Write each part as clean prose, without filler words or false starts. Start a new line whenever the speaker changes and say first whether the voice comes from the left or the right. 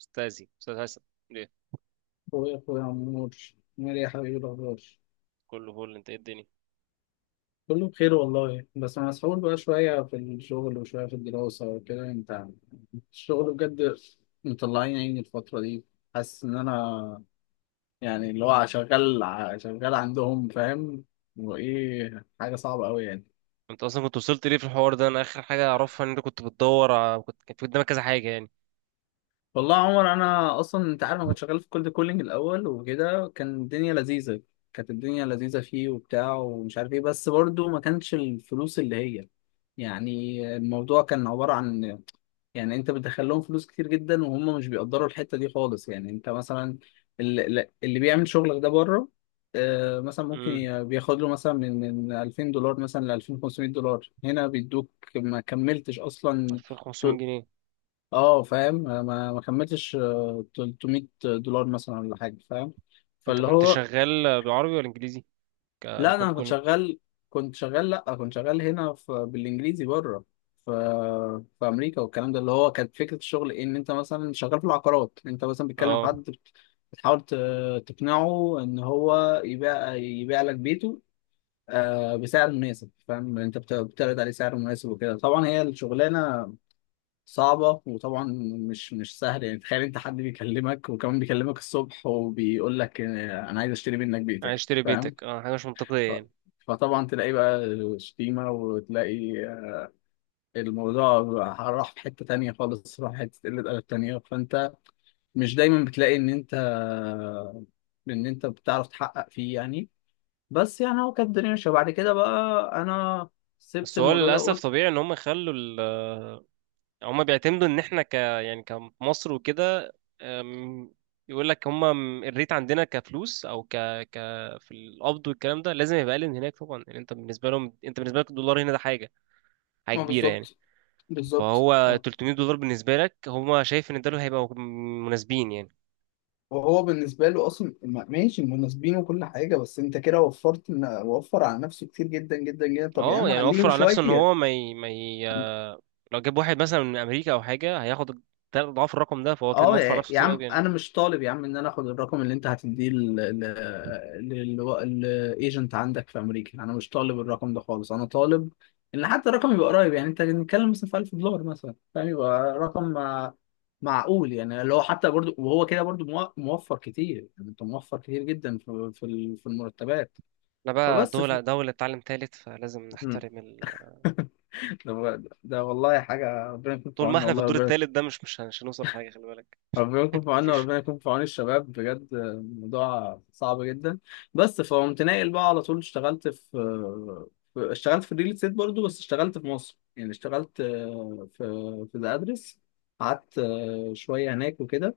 right: استاذي استاذ هيثم. ليه؟
left: اخويا عمور، عامل ايه يا حبيبي؟ إيه الاخبار؟
right: كله فل. انت، ايه الدنيا؟
left: كله بخير والله، بس انا مسحول بقى شويه في الشغل وشويه في الدراسه وكده. انت، الشغل بجد مطلعين عيني الفتره دي. حاسس ان انا يعني اللي هو شغال عندهم، فاهم؟ وايه، حاجه صعبه قوي يعني.
right: انت اصلا كنت وصلت ليه في الحوار ده؟ انا اخر حاجه اعرفها ان انت كنت بتدور كنت كانت في قدامك كذا حاجه يعني.
left: والله يا عمر، انا اصلا انت عارف انا كنت شغال في كولد كولينج الاول وكده، كان الدنيا لذيذه. كانت الدنيا لذيذه فيه وبتاع، ومش عارف ايه، بس برضو ما كانش الفلوس اللي هي، يعني الموضوع كان عباره عن، يعني انت بتدخل لهم فلوس كتير جدا وهم مش بيقدروا الحته دي خالص. يعني انت مثلا، اللي بيعمل شغلك ده بره، مثلا ممكن
right: امم
left: بياخد له مثلا من 2000 دولار مثلا ل 2500 دولار، هنا بيدوك ما كملتش اصلا.
right: 2500 جنيه؟
left: اه فاهم، ما كملتش، 300 دولار مثلا ولا حاجه، فاهم؟
right: انت
left: فاللي
right: كنت
left: هو،
right: شغال بعربي ولا انجليزي؟
left: لا
right: كولد
left: انا كنت
right: كولينج.
left: شغال، لا، كنت شغال هنا في بالانجليزي بره، في في امريكا والكلام ده. اللي هو كانت فكره الشغل إيه؟ ان انت مثلا شغال في العقارات، انت مثلا بتكلم حد،
right: اه،
left: بتحاول تقنعه ان هو يبيع لك بيته، بسعر مناسب، فاهم؟ انت بتعرض عليه سعر مناسب وكده. طبعا هي الشغلانه صعبة، وطبعا مش سهل يعني. تخيل انت حد بيكلمك وكمان بيكلمك الصبح وبيقول لك اه، انا عايز اشتري منك
right: عايز
left: بيتك،
right: اشتري
left: فاهم؟
right: بيتك؟ اه حاجه مش منطقيه
left: ف-
right: يعني.
left: فطبعا تلاقي بقى شتيمة، وتلاقي الموضوع راح في حتة تانية خالص، راح حتة قلة أدب تانية. فانت مش دايما بتلاقي ان انت بتعرف تحقق فيه يعني. بس يعني هو كانت الدنيا ماشية، وبعد كده بقى انا سبت
right: بس هو
left: الموضوع ده
right: للاسف
left: وقلت.
right: طبيعي ان هم يخلوا، هما بيعتمدوا ان احنا ك يعني كمصر وكده. أم، يقول لك هما الريت عندنا كفلوس او ك ك في القبض والكلام ده لازم يبقى اقل من هناك طبعا. يعني انت بالنسبه لهم، انت بالنسبه لك الدولار هنا ده حاجه، حاجه
left: ما
right: كبيره يعني.
left: بالظبط، بالظبط
right: فهو
left: آه.
right: 300 دولار بالنسبه لك، هما شايف ان دول هيبقوا مناسبين يعني.
left: وهو بالنسبة له أصلا ماشي مناسبين وكل حاجة، بس أنت كده وفرت، وفر على نفسه كتير جدا جدا جدا. طب يا
right: اه
left: عم
right: يعني
left: عليهم
right: وفر على نفسه ان
left: شوية.
right: هو ما ي... ما ي... لو جاب واحد مثلا من امريكا او حاجه هياخد 3 اضعاف الرقم ده، فهو كده
left: أه
right: موفر على
left: يا
right: نفسه
left: يا
right: كتير قوي
left: عم،
right: يعني.
left: أنا مش طالب يا عم إن أنا آخد الرقم اللي أنت هتديه للإيجنت عندك في أمريكا، أنا مش طالب الرقم ده خالص، أنا طالب إن حتى الرقم يبقى قريب. يعني أنت بنتكلم مثلا في 1000 دولار مثلا، فاهم؟ يبقى رقم، معقول، يعني اللي هو حتى برضو، وهو كده برضو موفر كتير، يعني أنت موفر كتير جدا في المرتبات.
right: احنا بقى
left: فبس.
right: دولة، دولة تعلم تالت، فلازم
left: مم.
right: نحترم.
left: ده والله حاجة ربنا يكون في
right: طول ما
left: عوننا،
right: احنا في
left: والله
right: الدور
left: ربنا،
right: التالت ده مش هنوصل لحاجة، خلي بالك.
left: ربنا يكون في عوننا
right: مفيش.
left: وربنا يكون في عون الشباب، بجد الموضوع صعب جدا. بس فقمت ناقل بقى على طول، اشتغلت في، اشتغلت في الريل استيت برضه، بس اشتغلت في مصر، يعني اشتغلت في، في ذا ادرس. قعدت شوية هناك وكده،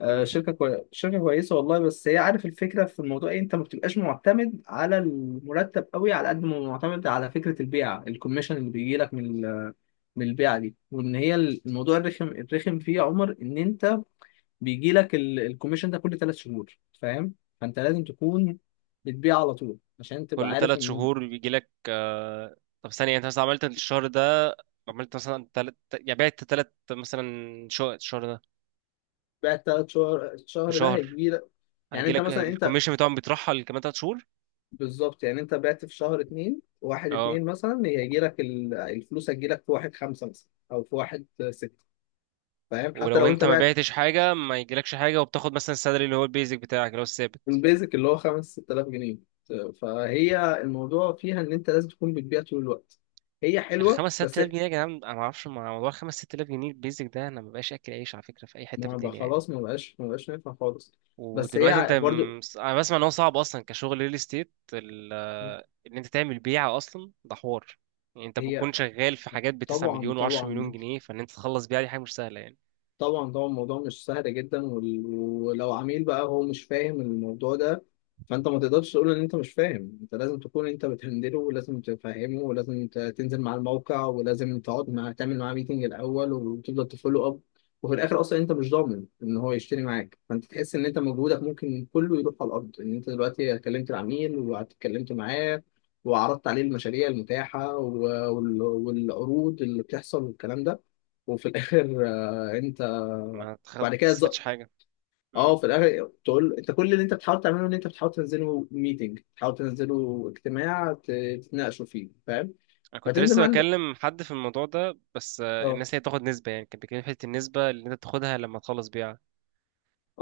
right: مم.
left: شركة كويسة والله. بس هي عارف الفكرة في الموضوع ايه؟ انت ما بتبقاش معتمد على المرتب قوي على قد ما معتمد على فكرة البيعة، الكوميشن اللي بيجي لك من من البيعة دي. وان هي الموضوع الرخم، الرخم فيه يا عمر ان انت بيجي لك الكوميشن ده كل 3 شهور، فاهم؟ فانت لازم تكون بتبيع على طول عشان تبقى
right: كل
left: عارف
right: ثلاث
left: ان
right: شهور بيجي لك طب ثانية، انت مثلا عملت الشهر ده، عملت مثلا يعني بعت تلت مثلا شقق الشهر ده،
left: بيع الـ 3 شهر،
right: في
left: الشهر ده
right: شهر
left: هيجي لك. يعني
right: هيجي
left: انت
right: لك
left: مثلا، انت
right: الكوميشن بتاعهم؟ بيترحل كمان 3 شهور.
left: بالظبط، يعني انت بعت في شهر اتنين، واحد
right: اه.
left: اتنين مثلا هيجي لك الفلوس، هتجي لك في واحد خمسة مثلا او في واحد ستة، فاهم؟ حتى
right: ولو
left: لو انت
right: انت ما
left: بعت.
right: بعتش حاجة ما يجيلكش حاجة، وبتاخد مثلا السالري اللي هو البيزك بتاعك اللي هو الثابت
left: البيزك اللي هو 5 - 6 آلاف جنيه. فهي الموضوع فيها ان انت لازم تكون بتبيع طول الوقت. هي حلوة
right: الخمس ست
left: بس
right: آلاف جنيه. يا جدعان، انا ما اعرفش مع موضوع الخمس ست آلاف جنيه البيزك ده، انا ما بقاش اكل عيش على فكرة في اي حتة في
left: ما بقى
right: الدنيا يعني.
left: خلاص، ما بقاش نافع خالص. بس
right: ودلوقتي انت
left: هي برضو،
right: انا بسمع ان هو صعب اصلا كشغل ريل استيت، ان انت تعمل بيعه اصلا ده حوار. يعني انت
left: هي
right: بتكون شغال في حاجات ب 9
left: طبعا،
right: مليون و10 مليون
left: طبعا،
right: جنيه، فان انت تخلص بيعه دي حاجه مش سهله يعني.
left: طبعا الموضوع مش سهل جدا. ولو عميل بقى هو مش فاهم الموضوع ده، فانت ما تقدرش تقول ان انت مش فاهم، انت لازم تكون انت بتهندله، ولازم تفهمه، ولازم تنزل مع الموقع، ولازم تقعد مع، تعمل معاه ميتنج الاول، وتفضل تفولو اب. وفي الاخر اصلا انت مش ضامن ان هو يشتري معاك، فانت تحس ان انت مجهودك ممكن كله يروح على الارض، ان انت دلوقتي كلمت العميل واتكلمت معاه، وعرضت عليه المشاريع المتاحة، والعروض اللي بتحصل والكلام ده، وفي الاخر.
right: ما
left: بعد كده
right: تستفدش حاجه. مم.
left: اه في الاخر تقول انت كل اللي انت بتحاول تعمله ان انت بتحاول تنزله ميتنج، تحاول تنزله اجتماع تتناقشوا فيه، فاهم؟
right: انا كنت
left: فتنزل
right: لسه
left: مع ال-
right: بكلم حد في الموضوع ده، بس
left: اه،
right: الناس هي بتاخد نسبه يعني. كان بيتكلم في حته النسبه اللي انت بتاخدها لما تخلص بيعه.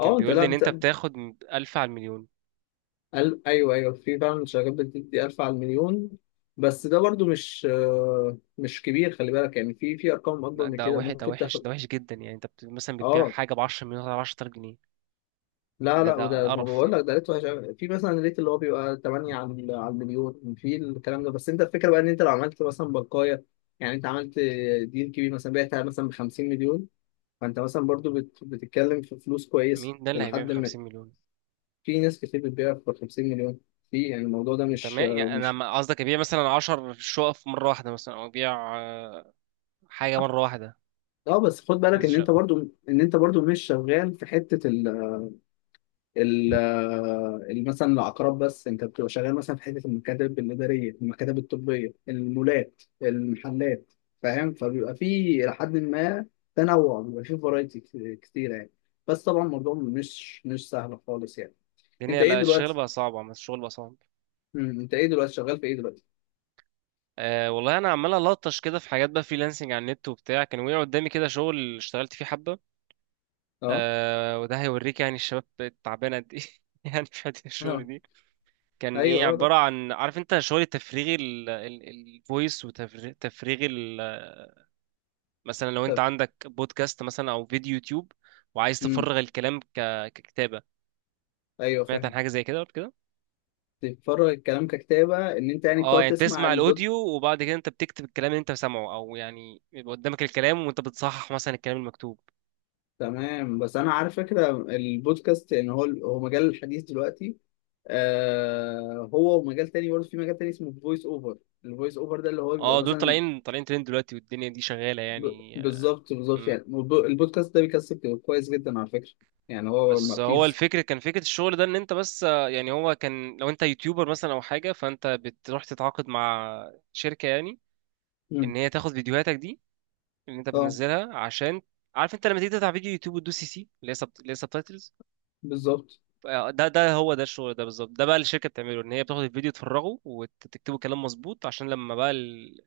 right: كان
left: انت
right: بيقول
left: لا
right: لي ان انت بتاخد 1000 على المليون.
left: ايوه، ايوه، في فعلا شركات بتدي 1000 على المليون. بس ده برضو مش، مش كبير، خلي بالك، يعني في ارقام اكبر
right: لا،
left: من
right: ده
left: كده
right: وحش، ده
left: ممكن
right: وحش،
left: تاخد.
right: ده وحش جدا يعني. انت مثلا بتبيع
left: اه،
right: حاجه ب 10 مليون على 10000 جنيه،
left: لا،
right: ده
left: لا،
right: ده
left: وده ما
right: قرف
left: بقول
right: يعني.
left: لك ده ريت وحش أوي. في مثلا ريت اللي هو بيبقى 8 على المليون في الكلام ده. بس انت الفكره بقى ان انت لو عملت مثلا بلقايه، يعني انت عملت ديل كبير مثلا، بعتها مثلا ب 50 مليون، فانت مثلا برضو بتتكلم في فلوس كويسه
right: مين ده اللي هيبيع ب
left: لحد ما.
right: 50 مليون؟
left: في ناس كتير بتبيع ب 50 مليون. في، يعني الموضوع ده
right: انت
left: مش
right: ما يعني، انا
left: مش
right: قصدك يبيع مثلا 10 شقق في مره واحده مثلا، او يبيع حاجه مره واحده،
left: اه، بس خد بالك
right: كذا
left: ان انت
right: شقه.
left: برضو، ان انت برضو مش شغال في حته ال- مثلا العقارات، بس انت بتبقى شغال مثلا في حته المكاتب الاداريه، المكاتب الطبيه، المولات، المحلات، فاهم؟ فبيبقى في لحد ما، تنوع، بيبقى في فرايتي كتيره يعني. بس طبعا الموضوع مش سهل خالص يعني. انت
right: الدنيا،
left: ايه
right: لا الشغل
left: دلوقتي؟
right: بقى صعب عم، الشغل بقى صعب.
left: انت ايه دلوقتي شغال في ايه دلوقتي؟
right: أه والله انا عمال الطش كده في حاجات بقى، فريلانسنج على النت وبتاع، كان وقع قدامي كده شغل اشتغلت فيه حبه.
left: اه،
right: أه وده هيوريك يعني الشباب تعبانه قد ايه. يعني في حته الشغل
left: اه،
right: دي، كان ايه؟
left: ايوه، اه، ده،
right: عباره عن، عارف انت، شغل التفريغي، الفويس وتفريغ، مثلا لو انت
left: طب،
right: عندك بودكاست مثلا او فيديو يوتيوب وعايز
left: امم
right: تفرغ الكلام ككتابه.
left: ايوه،
right: سمعت عن
left: فاهم،
right: حاجه زي كده قبل كده؟
left: بتتفرج الكلام ككتابه، ان انت يعني
right: اه
left: بتقعد
right: يعني
left: تسمع
right: تسمع
left: البودكاست.
right: الاوديو وبعد كده انت بتكتب الكلام اللي انت سامعه، او يعني يبقى قدامك الكلام وانت بتصحح مثلا الكلام المكتوب.
left: تمام. بس انا عارف فكره البودكاست، ان هو مجال الحديث دلوقتي. آه، هو ومجال تاني برضه، في مجال تاني اسمه فويس اوفر. الفويس اوفر ده اللي هو بيبقى
right: اه دول
left: مثلا
right: طالعين طالعين ترند دلوقتي، والدنيا دي شغاله
left: ب...
right: يعني.
left: بالظبط، بالظبط،
right: امم.
left: يعني البودكاست ده بيكسب كويس جدا على فكره. يعني هو ما
right: بس هو
left: بتيجي.
right: الفكر كان فكره الشغل ده ان انت بس يعني هو كان لو انت يوتيوبر مثلا او حاجه فانت بتروح تتعاقد مع شركه يعني،
left: مم.
right: ان هي تاخد فيديوهاتك دي اللي انت
left: اه،
right: بتنزلها. عشان عارف انت لما تيجي تفتح فيديو يوتيوب وتدوس سي سي اللي هي اللي هي سبتايتلز.
left: بالظبط.
right: ده هو ده الشغل ده بالظبط. ده بقى اللي الشركه بتعمله، ان هي بتاخد الفيديو تفرغه وتكتبه كلام مظبوط عشان لما بقى ال...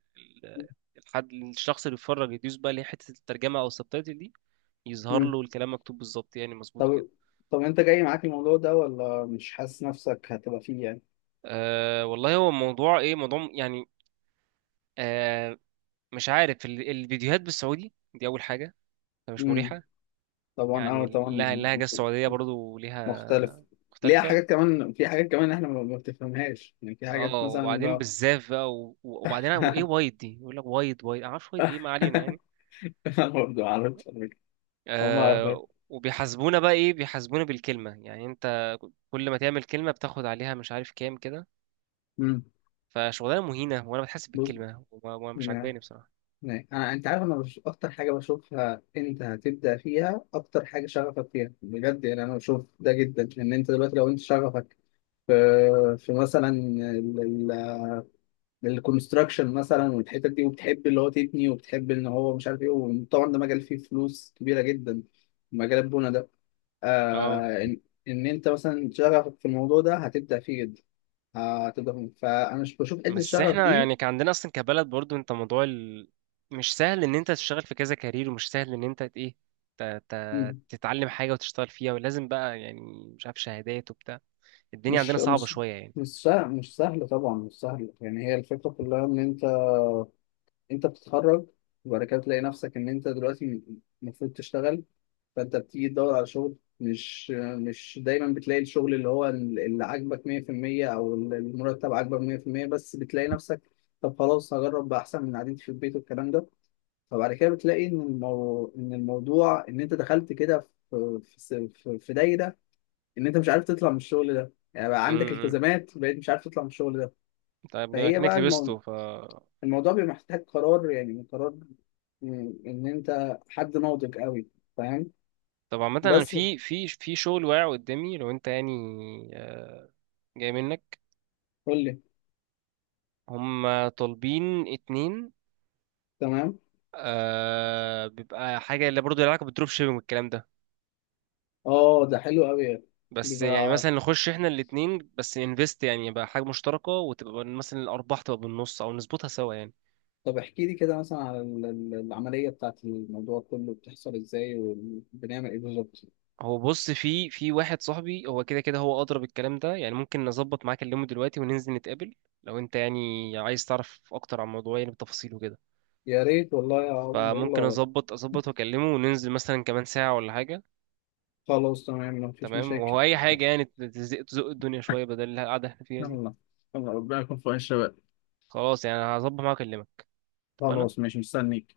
right: ال- الحد، الشخص اللي بيتفرج يدوس بقى اللي هي حته الترجمه او السبتايتل دي، يظهر
left: مم.
right: له الكلام مكتوب بالظبط يعني مظبوط وكده.
left: طب، طب، انت جاي معاك الموضوع ده ولا مش حاسس نفسك هتبقى فيه يعني؟
right: أه والله هو موضوع ايه، موضوع يعني. أه مش عارف، الفيديوهات بالسعودي دي اول حاجه، فمش
left: مم.
right: مريحه.
left: طبعا،
right: يعني
left: اه طبعا.
right: اللهجه، اللهجة السعوديه برضو
left: مختلف.
right: ليها
left: ليها
right: مختلفة.
left: حاجات كمان، في حاجات كمان احنا ما بتفهمهاش يعني، في حاجات
right: اه،
left: مثلا
right: وبعدين بالزاف بقى وبعدين وايه، وايد دي يقول لك وايد وايد، انا معرفش وايد ايه، ما علينا يعني.
left: انا برضه عارف على فكرة. هما،
right: آه وبيحاسبونا بقى ايه، بيحاسبونا بالكلمه يعني. انت كل ما تعمل كلمه بتاخد عليها مش عارف كام كده.
left: امم
right: فشغلانه مهينه وانا بتحاسب
left: بص،
right: بالكلمه، مش
left: يعني
right: عاجباني بصراحه.
left: يعني انا، انت عارف انا اكتر حاجه بشوفها انت هتبدا فيها، اكتر حاجه شغفك فيها بجد، يعني انا بشوف ده جدا، ان انت دلوقتي لو انت شغفك في، مثلا للكونستراكشن مثلا والحتت دي، وبتحب اللي هو تبني، وبتحب ان هو مش عارف ايه، وطبعا ده مجال فيه فلوس كبيره جدا، مجال البنى ده.
right: اه
left: آه ان, إن انت مثلا شغفك في الموضوع ده هتبدع فيه جدا، هتبدع فيه. فانا مش بشوف حته
right: بس
left: الشغف
right: احنا
left: دي.
right: يعني كان عندنا اصلا كبلد برضو، انت مش سهل ان انت تشتغل في كذا كارير، ومش سهل ان انت ت... ت...
left: مم،
right: تتعلم حاجه وتشتغل فيها، ولازم بقى يعني مش عارف شهادات وبتاع. الدنيا عندنا
left: مش
right: صعبه
left: مش
right: شويه يعني.
left: مش سهل، مش سهل طبعا، مش سهل يعني. هي الفكره كلها ان انت بتتخرج، وبعد كده تلاقي نفسك ان انت دلوقتي المفروض تشتغل، فانت بتيجي تدور على شغل، مش دايما بتلاقي الشغل اللي عاجبك 100% او المرتب عاجبك 100%، بس بتلاقي نفسك طب خلاص هجرب بقى احسن من قعدتي في البيت والكلام ده. فبعد كده بتلاقي ان الموضوع ان انت دخلت كده في دايره، ان انت مش عارف تطلع من الشغل ده، يعني بقى عندك
right: امم.
left: التزامات، بقيت مش عارف تطلع من الشغل ده.
right: طيب بما
left: فهي
right: انك
left: بقى
right: لبسته ف.
left: الموضوع بيبقى محتاج قرار، يعني قرار ان انت حد ناضج قوي، فاهم؟
right: طب عامة انا
left: بس،
right: في في شغل واقع قدامي، لو انت يعني آه، جاي منك.
left: قول لي.
right: هم طالبين اتنين.
left: تمام.
right: آه بيبقى حاجة اللي برضه لها علاقة بالدروب شيبينج والكلام ده.
left: اه، ده حلو قوي يعني.
right: بس يعني
left: بيبقى،
right: مثلا نخش احنا الاتنين بس انفست، يعني يبقى حاجة مشتركة وتبقى مثلا الأرباح تبقى بالنص، أو نظبطها سوا يعني.
left: طب احكي لي كده مثلا على العملية بتاعت الموضوع كله، بتحصل ازاي وبنعمل ايه بالظبط؟
right: هو بص، في واحد صاحبي، هو كده كده هو أضرب الكلام ده. يعني ممكن نظبط معاك اليوم دلوقتي وننزل نتقابل، لو انت يعني عايز تعرف أكتر عن الموضوع يعني بتفاصيله كده.
left: يا ريت والله يا عمر،
right: فممكن
left: يلا.
right: اظبط واكلمه وننزل مثلا كمان ساعة ولا حاجة.
left: خلاص تمام، مفيش
right: تمام.
left: مشاكل.
right: وهو اي حاجة يعني تزق تزق الدنيا شوية بدل القعدة اللي احنا فيها دي.
left: يلا، يلا، ربنا يكون في عون الشباب.
right: خلاص يعني هظبط معاه واكلمك. اتفقنا؟
left: خلاص ماشي، مستنيك.